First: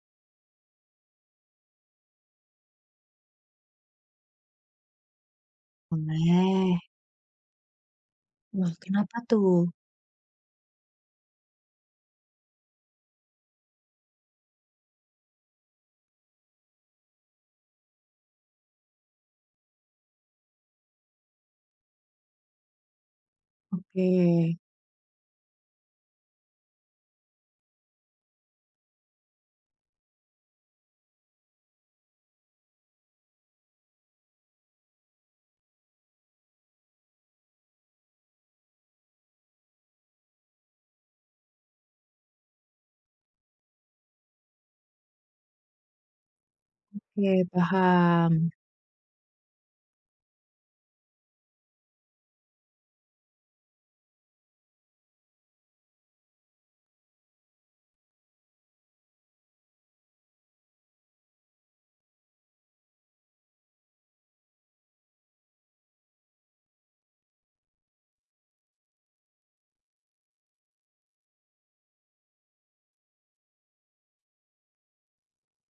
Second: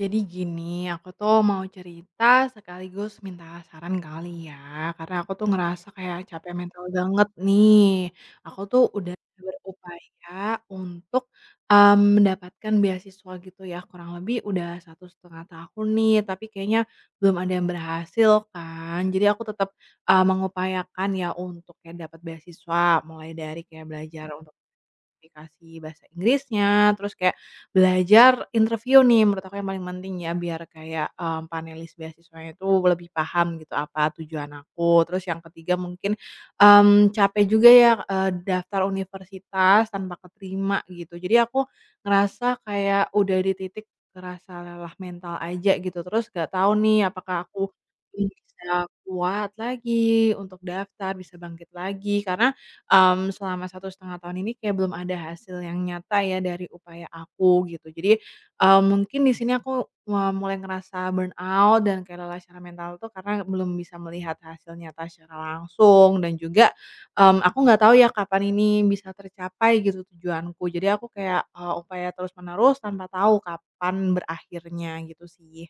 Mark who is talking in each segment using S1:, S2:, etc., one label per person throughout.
S1: Jadi gini, aku tuh mau cerita sekaligus minta saran kali ya, karena aku tuh ngerasa kayak capek
S2: Boleh.
S1: mental banget nih. Aku
S2: Wah,
S1: tuh udah
S2: kenapa tuh?
S1: berupaya untuk, mendapatkan beasiswa gitu ya, kurang lebih udah 1,5 tahun nih, tapi kayaknya belum ada yang berhasil kan. Jadi aku tetap, mengupayakan ya untuk kayak dapat beasiswa, mulai dari kayak
S2: Oke,
S1: belajar aplikasi bahasa Inggrisnya, terus kayak belajar interview nih menurut aku yang paling penting ya biar kayak, panelis beasiswanya itu lebih paham gitu apa tujuan aku. Terus yang ketiga mungkin, capek juga ya, daftar universitas tanpa keterima gitu. Jadi aku ngerasa kayak udah di titik ngerasa lelah mental aja gitu, terus gak tahu nih apakah
S2: oke,
S1: aku
S2: paham.
S1: bisa kuat lagi untuk daftar, bisa bangkit lagi karena, selama 1,5 tahun ini kayak belum ada hasil yang nyata ya dari upaya aku gitu. Jadi, mungkin di sini aku mulai ngerasa burnout dan kayak lelah secara mental tuh karena belum bisa melihat hasil nyata secara langsung dan juga, aku nggak tahu ya kapan ini bisa tercapai gitu tujuanku. Jadi aku kayak, upaya terus-menerus tanpa tahu kapan berakhirnya gitu sih.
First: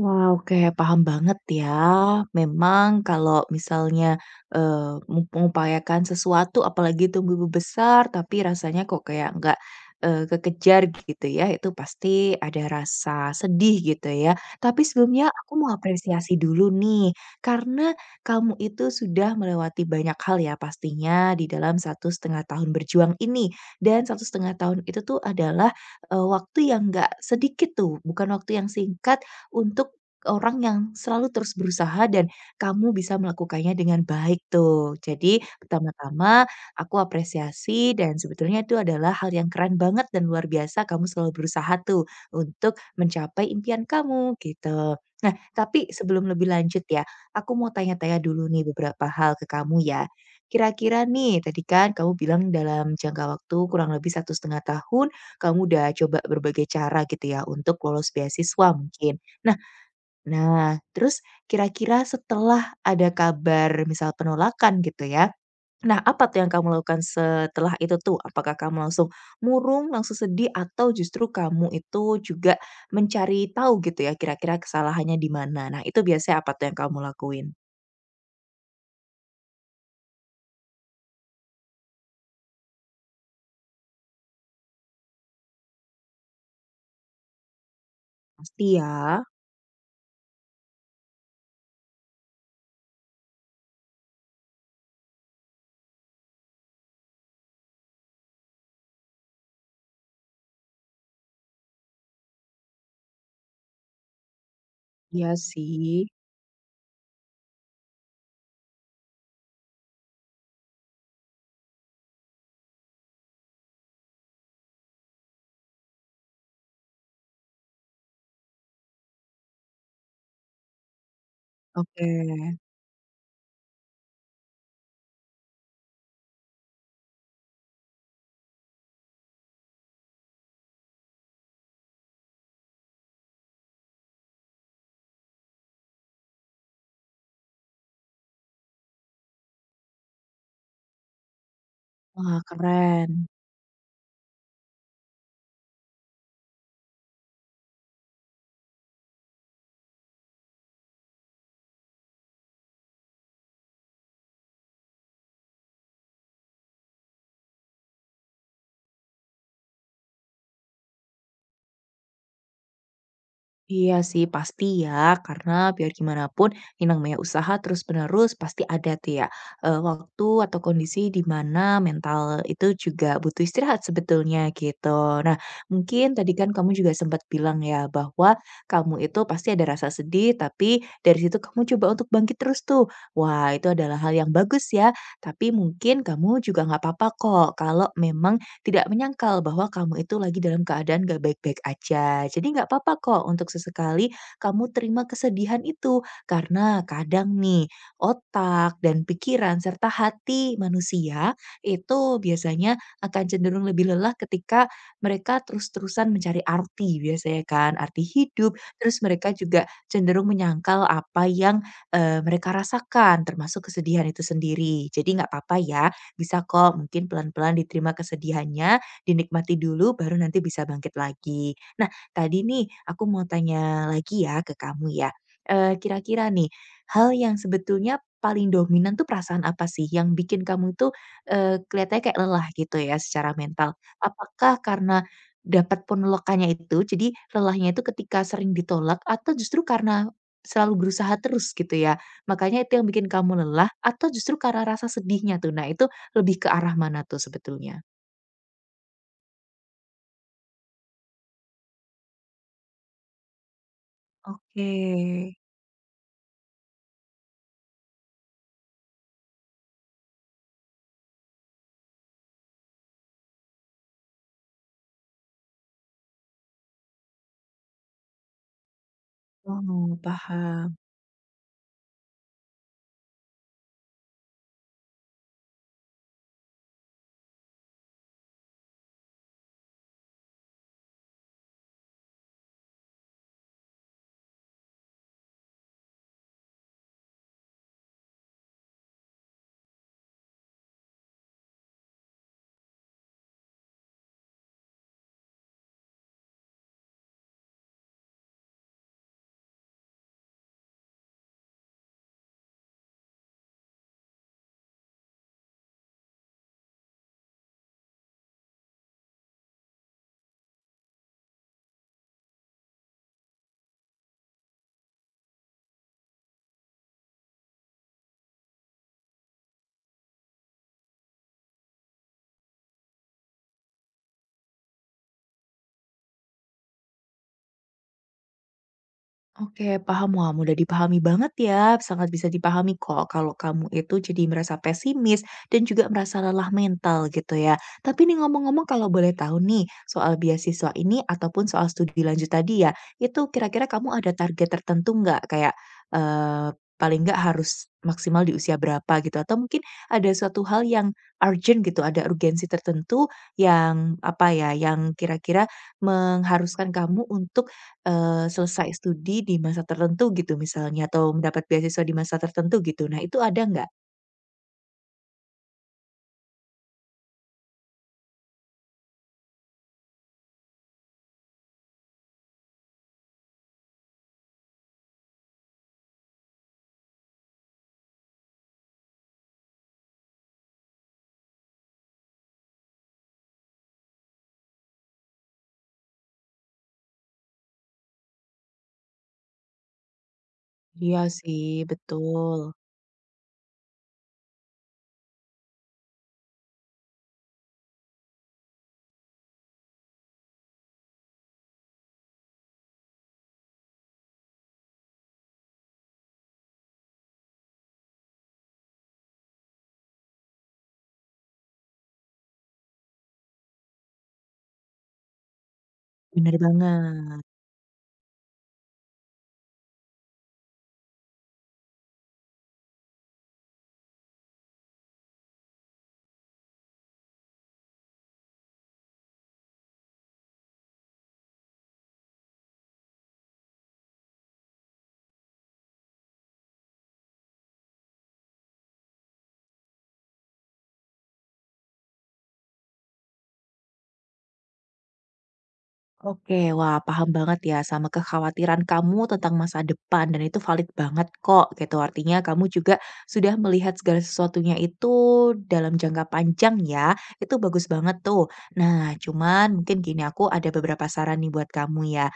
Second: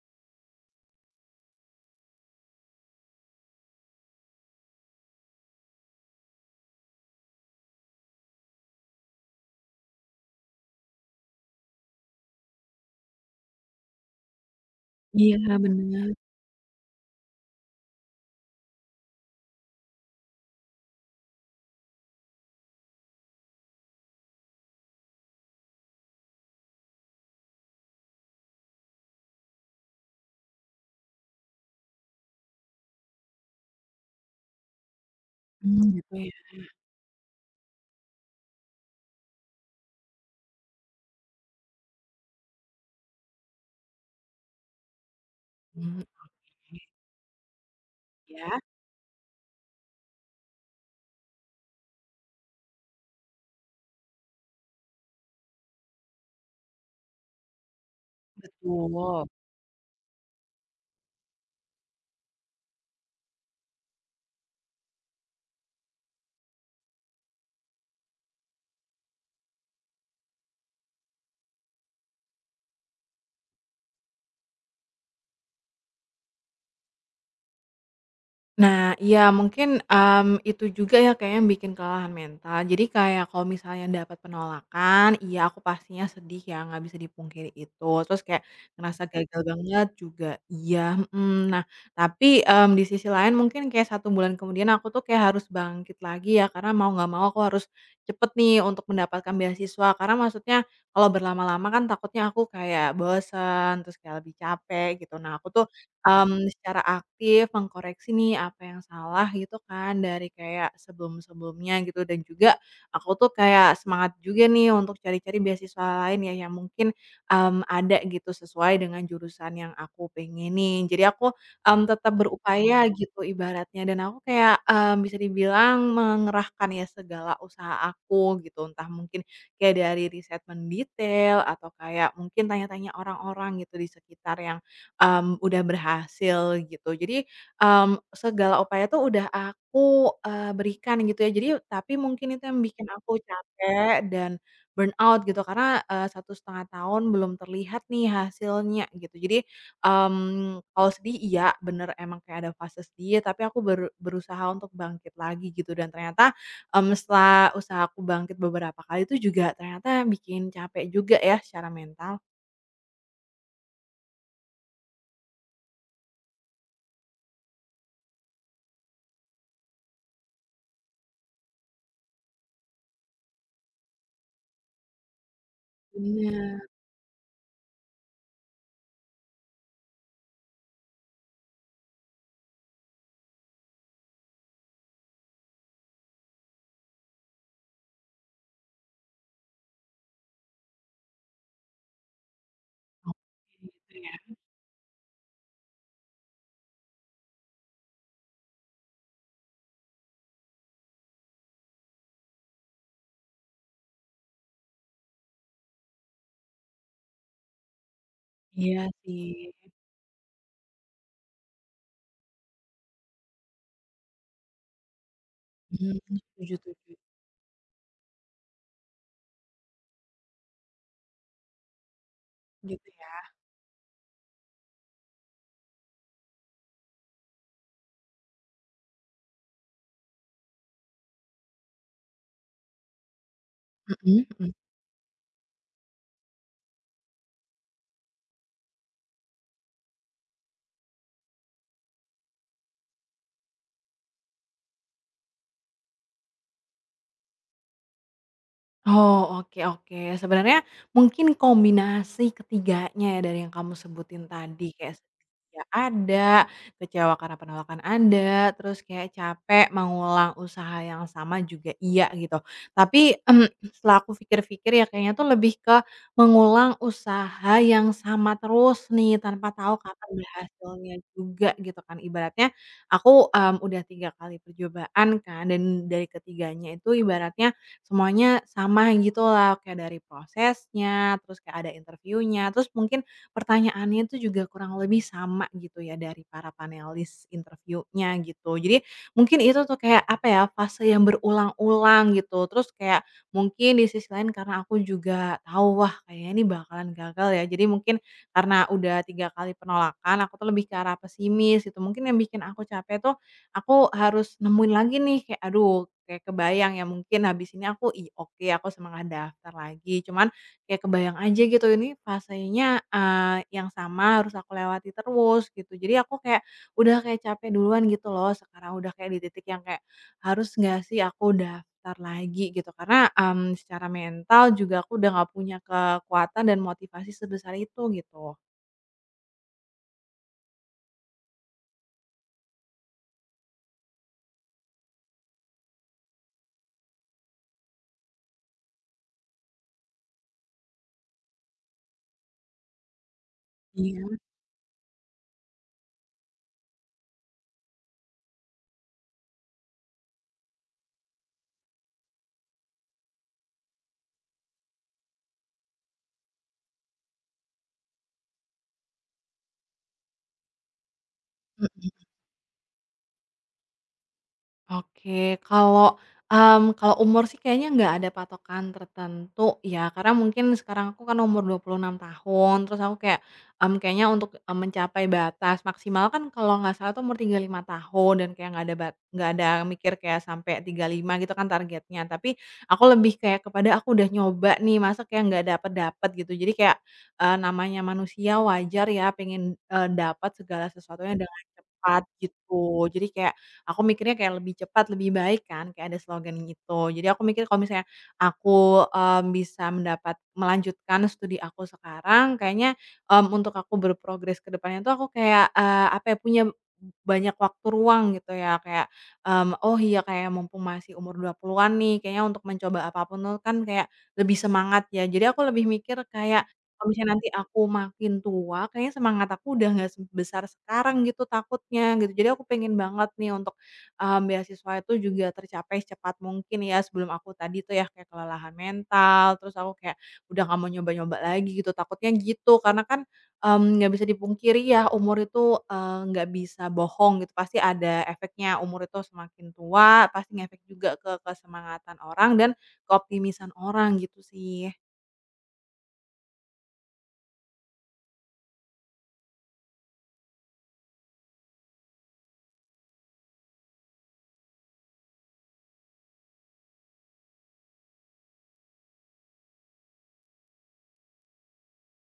S2: Wah, oke, paham banget ya. Memang kalau misalnya, mengupayakan sesuatu apalagi tumbuh besar tapi rasanya kok kayak nggak, kekejar gitu ya, itu pasti ada rasa sedih gitu ya. Tapi sebelumnya aku
S1: Iya
S2: mau
S1: benar.
S2: apresiasi dulu nih, karena kamu itu sudah melewati banyak hal ya pastinya di dalam satu setengah tahun berjuang ini. Dan satu setengah tahun itu tuh adalah, waktu yang nggak sedikit tuh, bukan waktu yang singkat untuk ke orang yang selalu terus berusaha dan kamu bisa melakukannya dengan baik tuh. Jadi
S1: Gitu ya.
S2: pertama-tama aku apresiasi dan sebetulnya itu adalah hal yang keren banget dan luar biasa kamu selalu berusaha tuh untuk mencapai impian kamu gitu. Nah, tapi
S1: Mhm,
S2: sebelum lebih lanjut ya, aku mau tanya-tanya dulu
S1: iya,
S2: nih beberapa hal ke kamu ya. Kira-kira nih, tadi kan kamu bilang dalam jangka waktu kurang lebih satu setengah tahun, kamu udah coba berbagai cara gitu ya untuk lolos beasiswa
S1: betul.
S2: mungkin. Nah, Nah, terus kira-kira setelah ada kabar misal penolakan gitu ya, nah apa tuh yang kamu lakukan setelah itu tuh? Apakah kamu langsung murung, langsung sedih, atau justru kamu itu juga mencari tahu gitu ya kira-kira kesalahannya di mana? Nah, itu biasanya apa tuh yang kamu lakuin?
S1: Nah, iya mungkin, itu juga ya kayak yang bikin kelelahan mental. Jadi kayak kalau misalnya dapat penolakan, iya aku pastinya sedih ya, nggak bisa dipungkiri itu. Terus kayak
S2: Pasti ya?
S1: ngerasa gagal banget juga, iya, mhm. Nah, tapi, di sisi lain mungkin kayak satu bulan kemudian aku tuh kayak harus bangkit lagi ya, karena mau nggak mau aku harus cepet nih untuk mendapatkan beasiswa. Karena maksudnya kalau berlama-lama kan takutnya aku kayak bosen, terus kayak lebih capek gitu.
S2: Iya
S1: Nah, aku tuh
S2: sih.
S1: Secara aktif mengkoreksi nih apa yang salah gitu kan dari kayak sebelum-sebelumnya gitu dan juga aku tuh kayak semangat juga nih untuk cari-cari beasiswa lain ya yang mungkin, ada gitu sesuai dengan jurusan yang aku pengenin. Jadi aku,
S2: Oke.
S1: tetap berupaya gitu ibaratnya dan aku kayak, bisa dibilang mengerahkan ya segala usaha aku gitu entah mungkin kayak dari riset mendetail atau kayak mungkin tanya-tanya orang-orang gitu di sekitar yang, udah berhasil gitu. Jadi, segala upaya tuh udah aku, berikan gitu ya. Jadi tapi mungkin
S2: Wah,
S1: itu yang bikin
S2: keren.
S1: aku capek dan burnout gitu karena, 1,5 tahun belum terlihat nih hasilnya gitu. Jadi, kalau sedih iya bener emang kayak ada fase sedih tapi aku berusaha untuk bangkit lagi gitu dan ternyata, setelah usaha aku bangkit beberapa kali itu juga ternyata bikin capek juga ya secara mental.
S2: Iya sih, pasti ya, karena biar gimana pun yang namanya usaha terus-menerus pasti ada tuh ya, waktu atau kondisi di mana mental itu juga butuh istirahat sebetulnya gitu. Nah, mungkin tadi kan
S1: Bener,
S2: kamu juga sempat bilang ya bahwa kamu itu pasti ada rasa sedih, tapi dari situ kamu coba untuk bangkit terus tuh. Wah, itu adalah hal yang bagus ya, tapi mungkin kamu juga nggak apa-apa kok kalau memang tidak menyangkal bahwa kamu itu lagi dalam keadaan gak baik-baik aja. Jadi nggak apa-apa kok untuk
S1: gitu
S2: sesekali
S1: ya.
S2: kamu terima kesedihan itu, karena kadang nih otak dan pikiran serta hati manusia itu biasanya akan cenderung lebih lelah ketika mereka terus-terusan mencari arti biasanya kan, arti hidup,
S1: Iya
S2: terus
S1: sih.
S2: mereka juga cenderung menyangkal apa yang, mereka rasakan termasuk kesedihan itu sendiri. Jadi nggak apa-apa ya,
S1: mmm,
S2: bisa
S1: Setuju
S2: kok
S1: setuju,
S2: mungkin pelan-pelan diterima kesedihannya, dinikmati dulu baru nanti bisa bangkit lagi. Nah, tadi nih
S1: gitu
S2: aku
S1: ya?
S2: mau tanya lagi ya ke kamu ya. Kira-kira nih, hal yang sebetulnya paling dominan tuh perasaan apa sih yang bikin kamu tuh, kelihatannya kayak lelah gitu ya secara mental?
S1: Mhm mhm.
S2: Apakah karena dapat penolakannya itu, jadi lelahnya itu ketika sering ditolak atau justru karena selalu berusaha terus gitu ya? Makanya itu yang bikin kamu lelah atau justru karena rasa sedihnya tuh? Nah itu lebih ke arah mana tuh sebetulnya?
S1: Oh, oke oke. Sebenarnya mungkin kombinasi ketiganya ya dari yang kamu sebutin
S2: Oke.
S1: tadi, kayak sedihnya ada, kecewa karena penolakan ada, terus kayak capek mengulang usaha yang sama juga iya gitu. Tapi, setelah aku pikir-pikir ya kayaknya tuh lebih ke mengulang usaha yang sama terus nih tanpa tahu
S2: Oh,
S1: kapan
S2: paham.
S1: berhasilnya juga gitu kan. Ibaratnya aku, udah 3 kali percobaan kan dan dari ketiganya itu ibaratnya semuanya sama gitulah, kayak dari prosesnya, terus kayak ada interviewnya, terus mungkin pertanyaannya itu juga kurang lebih sama gitu ya dari para panelis interviewnya gitu. Jadi mungkin itu tuh kayak apa ya, fase yang berulang-ulang gitu. Terus kayak mungkin di sisi lain karena aku juga tahu wah kayaknya ini bakalan gagal ya. Jadi mungkin karena udah 3 kali penolakan aku tuh lebih ke arah pesimis gitu. Mungkin yang bikin aku capek tuh aku harus nemuin lagi nih kayak aduh, kayak kebayang ya mungkin habis ini aku, oke aku semangat daftar lagi." Cuman kayak kebayang aja gitu ini fasenya, yang sama harus aku lewati terus gitu. Jadi aku kayak udah kayak capek duluan gitu loh, sekarang udah kayak di titik yang kayak, "Harus nggak sih aku daftar lagi?" Gitu. Karena, secara mental juga aku udah nggak punya kekuatan dan motivasi sebesar itu gitu.
S2: Oke, paham. Wah, mudah dipahami banget ya. Sangat bisa dipahami kok kalau kamu itu jadi merasa pesimis dan juga merasa lelah mental gitu ya. Tapi nih ngomong-ngomong kalau boleh tahu nih soal beasiswa ini ataupun soal studi lanjut tadi ya, itu kira-kira kamu ada
S1: Iya.
S2: target tertentu nggak? Kayak eh, paling nggak harus maksimal di usia berapa gitu atau mungkin ada suatu hal yang urgent gitu, ada urgensi tertentu yang apa ya, yang kira-kira mengharuskan kamu untuk selesai studi di masa tertentu gitu misalnya atau mendapat beasiswa
S1: Mhm.
S2: di masa tertentu gitu. Nah itu ada nggak?
S1: Oke, kalau, kalau umur sih kayaknya nggak ada patokan tertentu ya, karena mungkin sekarang aku kan umur 26 tahun, terus aku kayak, kayaknya untuk, mencapai batas maksimal kan kalau nggak salah tuh umur 35 tahun dan kayak nggak ada mikir kayak sampai 35 gitu kan targetnya. Tapi aku lebih kayak kepada aku udah nyoba nih, masa kayak nggak dapet-dapet gitu. Jadi kayak, namanya manusia wajar ya pengen, dapat segala
S2: Iya
S1: sesuatunya dengan
S2: sih,
S1: cepat
S2: betul.
S1: gitu. Jadi kayak aku mikirnya kayak lebih cepat, lebih baik kan, kayak ada slogan gitu. Jadi aku mikir kalau misalnya aku, bisa melanjutkan studi aku sekarang, kayaknya, untuk aku berprogres ke depannya tuh aku kayak, apa ya, punya banyak waktu ruang gitu ya, kayak, "Oh iya, kayak mumpung masih umur 20-an nih, kayaknya untuk mencoba apapun tuh kan kayak lebih semangat ya." Jadi aku lebih mikir
S2: Bener
S1: kayak kalau misalnya
S2: banget.
S1: nanti aku makin tua, kayaknya semangat aku udah nggak sebesar sekarang gitu takutnya gitu. Jadi aku pengen banget nih untuk, beasiswa itu juga tercapai secepat mungkin ya, sebelum aku tadi tuh ya kayak kelelahan mental, terus aku kayak udah nggak mau nyoba-nyoba lagi gitu, takutnya gitu. Karena kan, nggak bisa dipungkiri ya umur itu, nggak bisa bohong gitu, pasti ada efeknya. Umur itu semakin tua pasti ngefek juga ke kesemangatan orang dan keoptimisan orang gitu sih.
S2: Oke, wah paham banget ya sama kekhawatiran kamu tentang masa depan dan itu valid banget kok gitu. Artinya kamu juga sudah melihat segala sesuatunya itu dalam jangka panjang ya. Itu bagus banget tuh. Nah, cuman mungkin gini aku ada beberapa saran nih buat kamu ya.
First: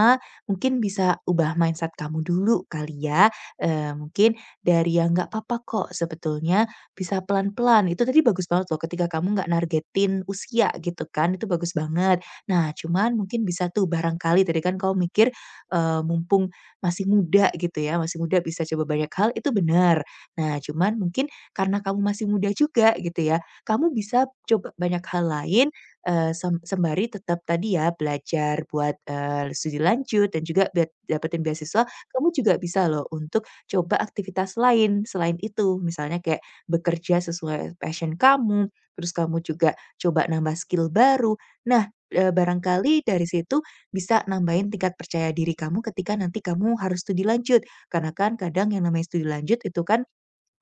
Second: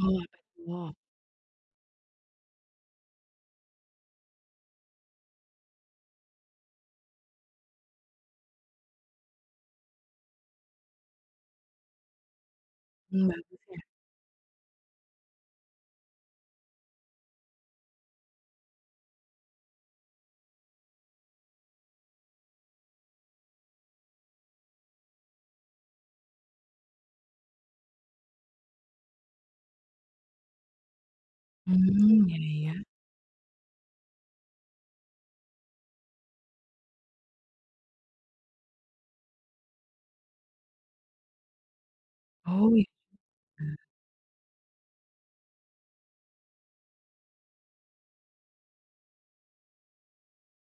S1: Oh, apa
S2: mungkin
S1: tuh?
S2: bisa ubah mindset kamu dulu kali ya. Eh, mungkin dari yang nggak apa-apa kok sebetulnya bisa pelan-pelan. Itu tadi bagus banget loh ketika kamu nggak nargetin usia gitu kan. Itu bagus banget. Nah, cuman mungkin
S1: Bagus
S2: bisa
S1: ya?
S2: tuh barangkali tadi kan kau mikir, mumpung masih muda gitu ya, masih muda bisa coba banyak hal, itu benar. Nah, cuman mungkin karena kamu masih muda juga gitu ya, kamu bisa coba banyak hal lain, sembari tetap tadi ya belajar buat, studi lanjut dan juga bet dapetin beasiswa,
S1: Hmm
S2: kamu
S1: ya
S2: juga
S1: ya.
S2: bisa loh untuk coba aktivitas lain selain itu. Misalnya kayak bekerja sesuai passion kamu, terus kamu juga coba nambah skill baru. Nah
S1: Oh, iya.
S2: barangkali dari situ
S1: Hmm,
S2: bisa nambahin tingkat percaya diri kamu ketika nanti kamu harus studi lanjut. Karena kan kadang yang namanya studi lanjut itu kan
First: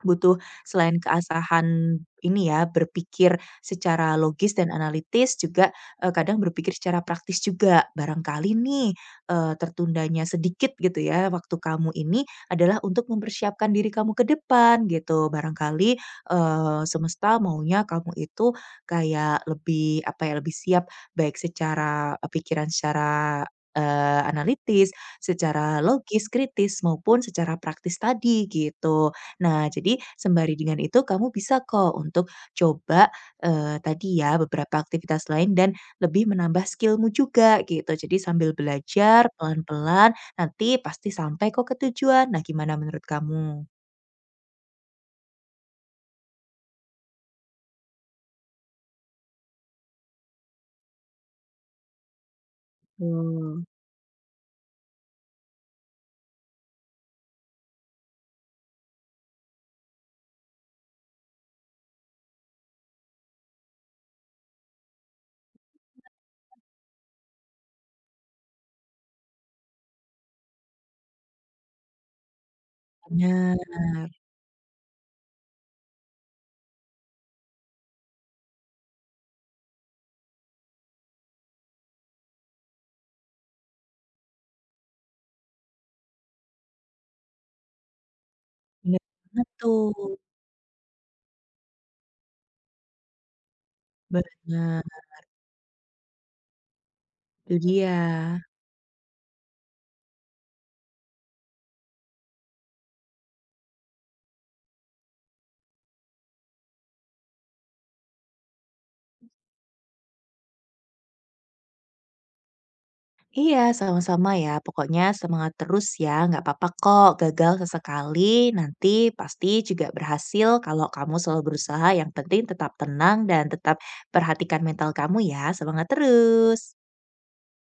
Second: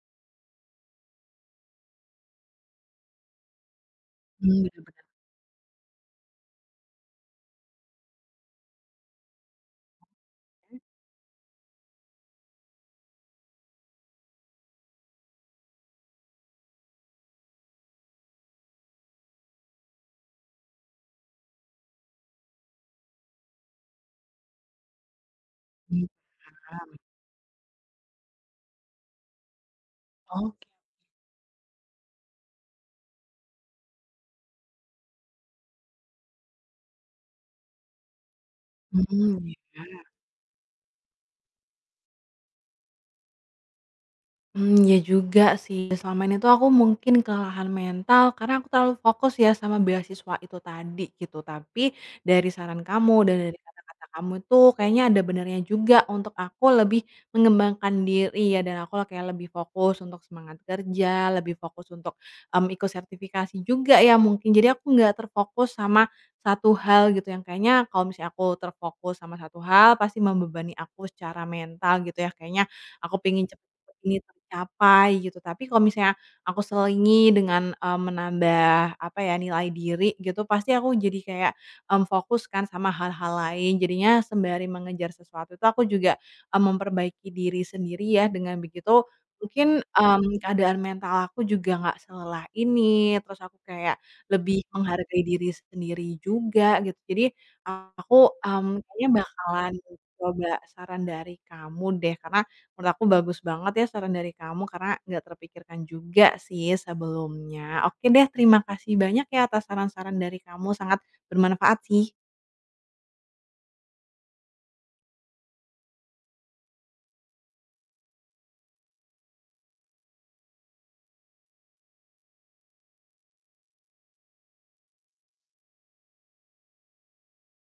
S2: butuh selain keasahan ini ya, berpikir secara logis dan
S1: benar-benar.
S2: analitis juga, kadang berpikir secara praktis juga. Barangkali nih, tertundanya sedikit gitu ya, waktu kamu ini adalah untuk mempersiapkan diri kamu ke depan gitu. Barangkali, semesta maunya kamu itu kayak lebih, apa ya, lebih siap baik secara, pikiran secara, analitis, secara
S1: Mmm,
S2: logis, kritis,
S1: Paham.
S2: maupun secara praktis tadi gitu. Nah, jadi sembari
S1: Oke.
S2: dengan itu kamu bisa kok untuk coba, tadi ya beberapa aktivitas lain dan lebih menambah skillmu juga gitu. Jadi sambil belajar
S1: Hmm ya.
S2: pelan-pelan nanti pasti sampai kok ke tujuan. Nah, gimana menurut kamu?
S1: Iya juga sih. Selama ini tuh aku mungkin kelelahan mental karena aku terlalu fokus ya sama beasiswa itu tadi gitu. Tapi dari saran kamu dan dari
S2: Oh.
S1: kata-kata kamu tuh kayaknya ada benarnya juga untuk aku lebih mengembangkan diri ya dan aku kayak lebih fokus untuk semangat kerja, lebih fokus untuk, ikut sertifikasi juga ya mungkin. Jadi aku nggak terfokus sama satu hal gitu yang kayaknya kalau misalnya aku terfokus sama satu hal pasti membebani aku secara mental gitu ya. Kayaknya aku pengen
S2: Bener,
S1: cep ini tercapai gitu. Tapi kalau misalnya aku selingi dengan, menambah apa ya, nilai diri gitu, pasti aku jadi kayak, fokus kan sama hal-hal lain. Jadinya sembari mengejar sesuatu itu aku juga, memperbaiki diri sendiri ya, dengan
S2: benar,
S1: begitu
S2: banget
S1: mungkin,
S2: tuh.
S1: keadaan mental aku juga nggak selelah ini, terus aku kayak lebih
S2: Bener,
S1: menghargai diri sendiri juga gitu. Jadi
S2: itu dia.
S1: aku, kayaknya bakalan coba saran dari kamu deh, karena menurut aku bagus banget ya saran dari kamu karena nggak terpikirkan juga sih sebelumnya. Oke deh, terima kasih banyak ya atas saran-saran dari kamu, sangat bermanfaat sih.
S2: Iya, sama-sama ya. Pokoknya semangat terus ya, nggak apa-apa kok. Gagal sesekali, nanti pasti juga berhasil kalau kamu selalu berusaha. Yang penting tetap tenang dan tetap perhatikan mental kamu ya. Semangat terus.